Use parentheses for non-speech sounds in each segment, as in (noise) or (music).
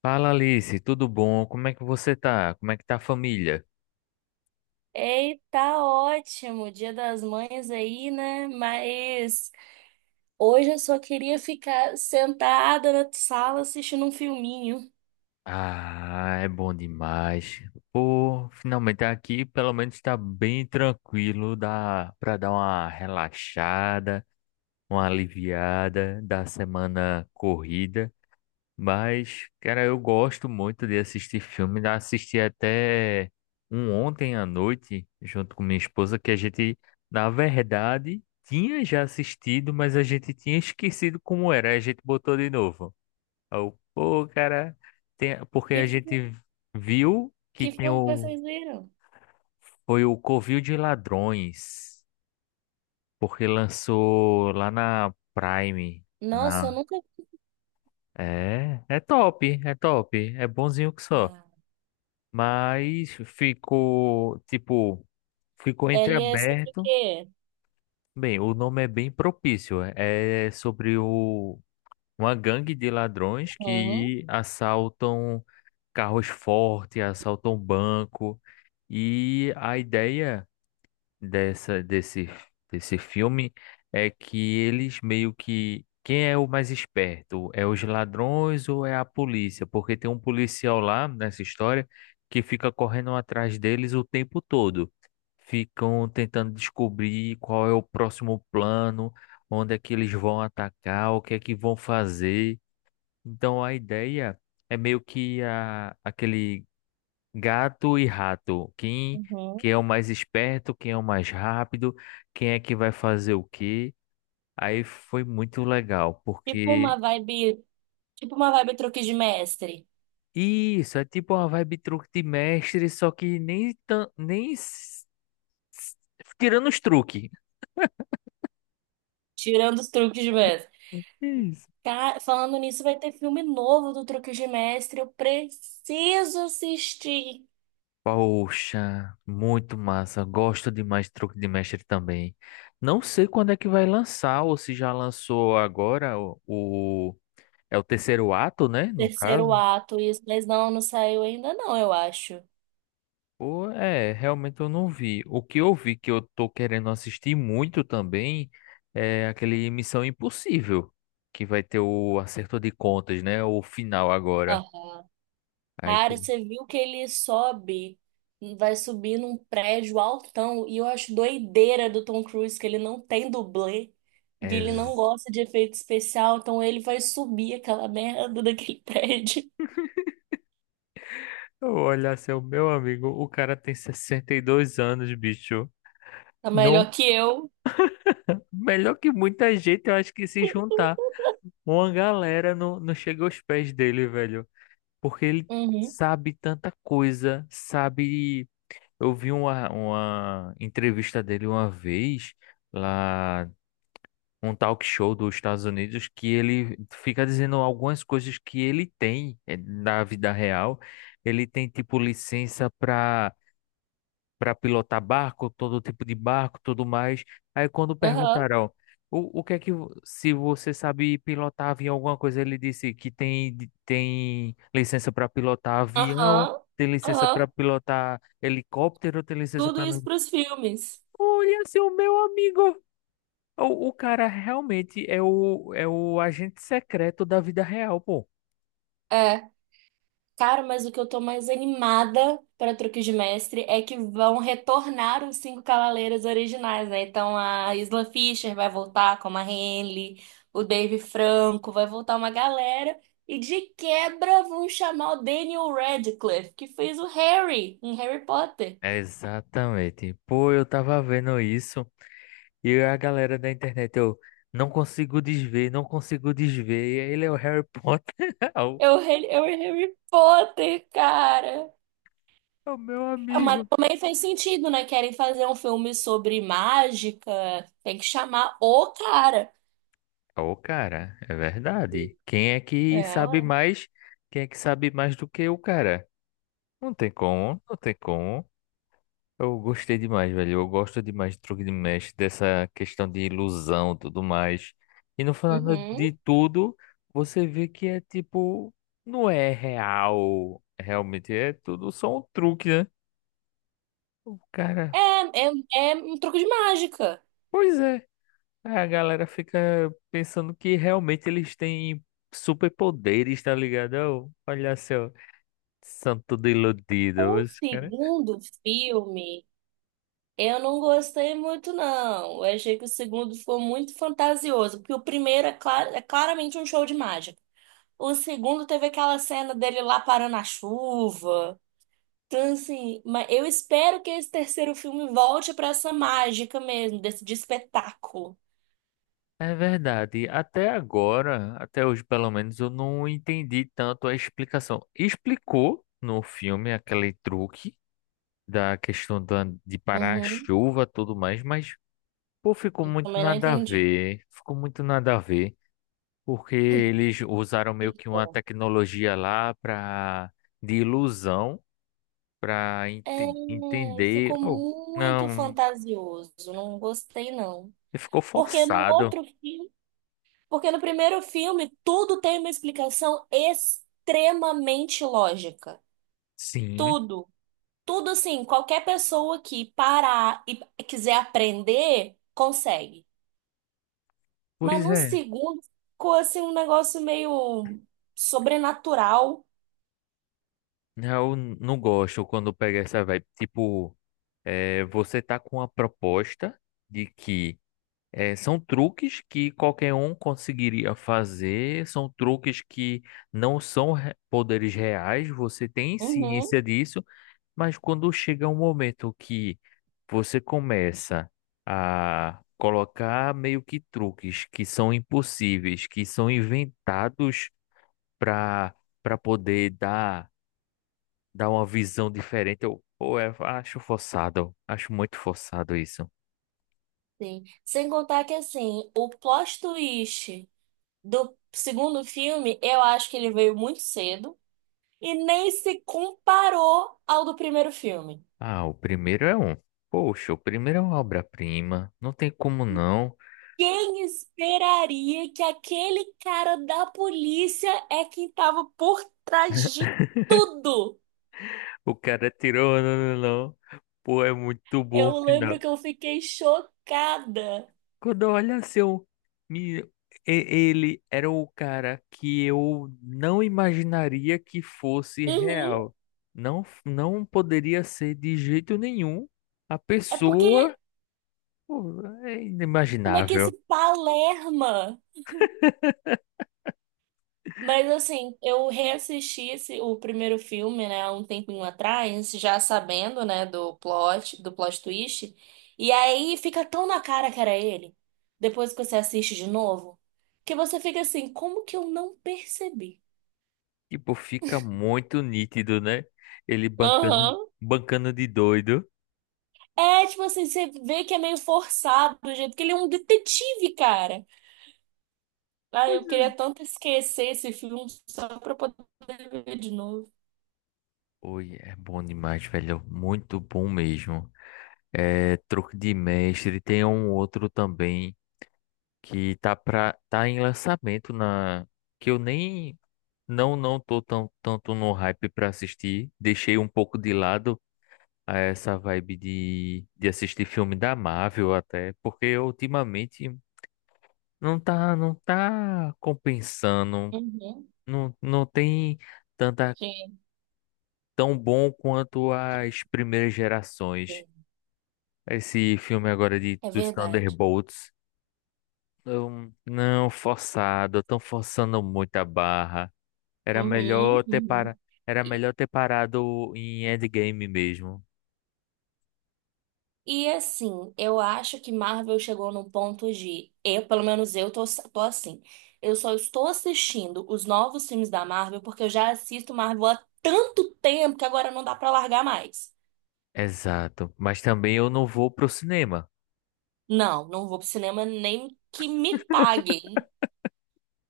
Fala Alice, tudo bom? Como é que você tá? Como é que tá a família? Ei, tá ótimo, Dia das Mães aí, né? Mas hoje eu só queria ficar sentada na sala assistindo um filminho. Ah, é bom demais. Pô, finalmente aqui pelo menos tá bem tranquilo, dá pra dar uma relaxada, uma aliviada da semana corrida. Mas, cara, eu gosto muito de assistir filme. Já assisti até um ontem à noite, junto com minha esposa, que a gente, na verdade, tinha já assistido, mas a gente tinha esquecido como era. Aí a gente botou de novo. Aí eu, pô, cara, porque Que, a fi- gente viu que que tem filme que o. vocês viram? Foi o Covil de Ladrões, porque lançou lá na Prime. Nossa, eu Na... nunca. é top, é top, é bonzinho que só. Ah, Mas ficou ele é sobre o entreaberto. quê? Bem, o nome é bem propício. É sobre uma gangue de ladrões Uhum, que assaltam carros fortes, assaltam banco. E a ideia dessa desse desse filme é que eles meio que quem é o mais esperto? É os ladrões ou é a polícia? Porque tem um policial lá nessa história que fica correndo atrás deles o tempo todo. Ficam tentando descobrir qual é o próximo plano, onde é que eles vão atacar, o que é que vão fazer. Então a ideia é meio que aquele gato e rato. Quem, uhum. quem é o mais esperto, quem é o mais rápido, quem é que vai fazer o quê? Aí foi muito legal, Tipo porque uma vibe, tipo uma vibe truque de mestre, isso é tipo uma vibe truque de mestre, só que nem tão, nem s- s- tirando os truques. tirando os truques de mestre. Isso. Falando nisso, vai ter filme novo do Truque de Mestre. Eu preciso assistir. Poxa, muito massa. Gosto demais de truque de mestre também. Não sei quando é que vai lançar, ou se já lançou agora é o terceiro ato, né? No Terceiro caso. ato, isso, mas não saiu ainda não, eu acho. Pô, é, realmente eu não vi. O que eu vi que eu tô querendo assistir muito também é aquele Missão Impossível, que vai ter o acerto de contas, né? O final agora. Aham. Aí que. Cara, você viu que ele sobe, vai subir num prédio altão, e eu acho doideira do Tom Cruise que ele não tem dublê, que É... ele não z- gosta de efeito especial, então ele vai subir aquela merda daquele (laughs) prédio. Eu olhar seu meu amigo, o cara tem 62 anos, bicho. Tá Não, melhor que eu. melhor que muita gente, eu acho que se juntar, uma galera não chega aos pés dele, velho. Porque ele Uhum. sabe tanta coisa, sabe. Eu vi uma entrevista dele uma vez lá, um talk show dos Estados Unidos, que ele fica dizendo algumas coisas que ele tem na vida real. Ele tem, tipo, licença para pilotar barco, todo tipo de barco, tudo mais. Aí quando Aham. perguntaram, o que é que, se você sabe pilotar avião, alguma coisa, ele disse que tem licença para pilotar avião, Aham. tem licença para Aham. pilotar helicóptero, tem licença Tudo para. isso pros filmes. Olha, seu meu amigo. O cara realmente é o agente secreto da vida real, pô. É. Cara, mas o que eu tô mais animada para Truques de Mestre é que vão retornar os cinco cavaleiros originais, né? Então a Isla Fisher vai voltar como a Henley, o Dave Franco, vai voltar uma galera. E de quebra vão chamar o Daniel Radcliffe, que fez o Harry em Harry Potter. Exatamente. Pô, eu tava vendo isso e a galera da internet, eu não consigo desver, não consigo desver. Ele é o Harry Potter. (laughs) o É o Harry Potter, cara. É o meu Mas amigo. também faz sentido, né? Querem fazer um filme sobre mágica, tem que chamar o cara. Ô, cara, é verdade. Quem é que É, sabe ora. mais? Quem é que sabe mais do que o cara? Não tem como, não tem como. Eu gostei demais, velho. Eu gosto demais de truque de mestre, dessa questão de ilusão, tudo mais. E no final Uhum. de tudo, você vê que é tipo, não é real, realmente é tudo só um truque, né? O cara, É, é, é um truque de mágica. pois é. A galera fica pensando que realmente eles têm superpoderes, tá ligado? Ó, olha só, são tudo O iludidos. segundo filme, eu não gostei muito, não. Eu achei que o segundo ficou muito fantasioso, porque o primeiro é, é claramente um show de mágica. O segundo teve aquela cena dele lá parando a chuva. Então, assim, mas eu espero que esse terceiro filme volte pra essa mágica mesmo, desse de espetáculo. É verdade. Até agora, até hoje pelo menos, eu não entendi tanto a explicação. Explicou no filme aquele truque da questão de parar a Uhum. chuva e tudo mais, mas pô, ficou Eu muito também não nada a entendi. ver. Ficou muito nada a ver, porque eles usaram meio que uma tecnologia lá de ilusão para É, entender. ficou Oh, muito não, fantasioso, não gostei não. ficou Porque no forçado. outro filme, porque no primeiro filme tudo tem uma explicação extremamente lógica. Sim, Tudo, tudo assim, qualquer pessoa que parar e quiser aprender, consegue. Mas pois no é. segundo ficou assim um negócio meio sobrenatural. Eu não gosto quando pega essa vibe. Tipo, é, você tá com a proposta de que são truques que qualquer um conseguiria fazer, são truques que não são re- poderes reais, você tem Uhum, ciência disso, mas quando chega um momento que você começa a colocar meio que truques que são impossíveis, que são inventados para para poder dar. Dá uma visão diferente. Pô, eu acho forçado. Acho muito forçado isso. sim. Sem contar que assim, o plot twist do segundo filme, eu acho que ele veio muito cedo e nem se comparou ao do primeiro filme. Ah, o primeiro é um. Poxa, o primeiro é uma obra-prima. Não tem como não. Quem esperaria que aquele cara da polícia é quem tava por trás de tudo? O cara tirou. Não, não, não. Pô, é muito bom o Eu lembro final. que eu fiquei chocada. Quando olha assim, me, e- ele era o cara que eu não imaginaria que fosse Uhum. real. Não, não poderia ser de jeito nenhum a É porque pessoa. Pô, é como é que esse inimaginável. Palerma. Mas assim, eu reassisti esse, o primeiro filme, né, há um tempinho atrás, já sabendo, né, do plot twist, e aí fica tão na cara que era ele, depois que você assiste de novo, que você fica assim, como que eu não percebi? Tipo, fica muito nítido, né? Ele bancando, Aham. bancando de doido. É, tipo assim, você vê que é meio forçado do jeito que ele é um detetive, cara. Ah, Pois eu é. queria tanto esquecer esse filme só pra poder ver de novo. Oi, é bom demais, velho. Muito bom mesmo. É, Truque de Mestre. Tem um outro também que tá em lançamento na que eu nem não tô tão, tanto no hype pra assistir. Deixei um pouco de lado a essa vibe de assistir filme da Marvel até, porque ultimamente não tá não tá compensando Uhum. não tem tanta Sim. tão bom quanto as primeiras gerações. É Esse filme agora de é dos verdade. Thunderbolts, não forçado, estão forçando muito a barra. Era Uhum. melhor ter para, Uhum. era E, melhor ter parado em Endgame mesmo. e assim, eu acho que Marvel chegou num ponto de. Eu, pelo menos eu tô, tô assim. Eu só estou assistindo os novos filmes da Marvel porque eu já assisto Marvel há tanto tempo que agora não dá pra largar mais. Exato, mas também eu não vou pro cinema. Não vou pro cinema nem que me paguem.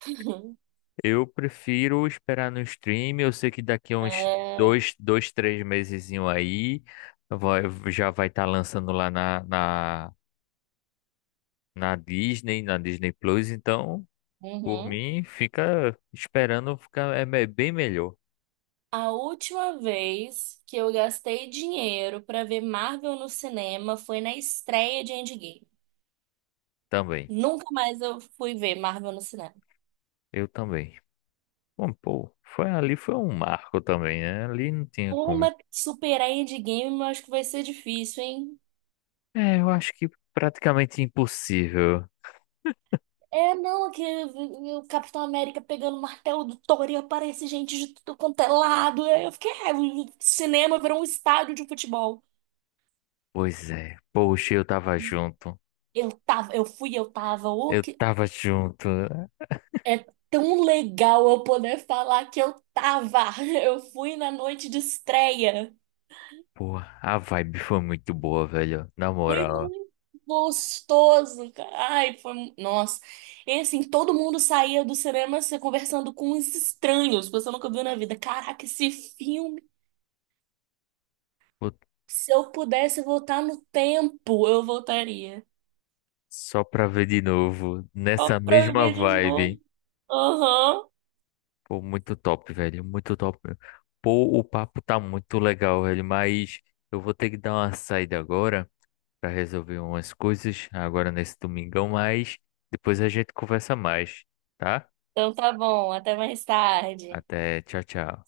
(laughs) Eu prefiro esperar no stream. Eu sei que daqui a uns É, dois, três mesezinho aí vai- já vai estar lançando lá na Disney, na Disney Plus, então, por uhum. mim, fica esperando ficar bem melhor A última vez que eu gastei dinheiro pra ver Marvel no cinema foi na estreia de Endgame. também. Nunca mais eu fui ver Marvel no cinema. Eu também. Bom, pô, foi ali foi um marco também, né? Ali não tinha como. Turma, superar Endgame, eu acho que vai ser difícil, hein? É, eu acho que praticamente impossível. É, não, é que o Capitão América pegando o martelo do Thor e aparece gente de tudo quanto é lado. Eu fiquei, é, o cinema virou um estádio de futebol. Pois é. Poxa, eu tava junto. Eu tava, eu fui, eu tava. O Eu que tava junto. é tão legal eu poder falar que eu tava. (laughs) Eu fui na noite de estreia. Pô, a vibe foi muito boa, velho. Na Foi moral. muito gostoso, cara. Nossa. E assim, todo mundo saía do cinema se conversando com uns estranhos, que você nunca viu na vida. Caraca, esse filme, Pô, se eu pudesse voltar no tempo, eu voltaria. só pra ver de novo, Só nessa pra eu mesma ver de novo. vibe. Aham. Pô, muito top, velho. Muito top mesmo. Pô, o papo tá muito legal, velho. Mas eu vou ter que dar uma saída agora pra resolver umas coisas agora nesse domingão, mas depois a gente conversa mais, tá? Então tá bom, até mais tarde. Até, tchau, tchau.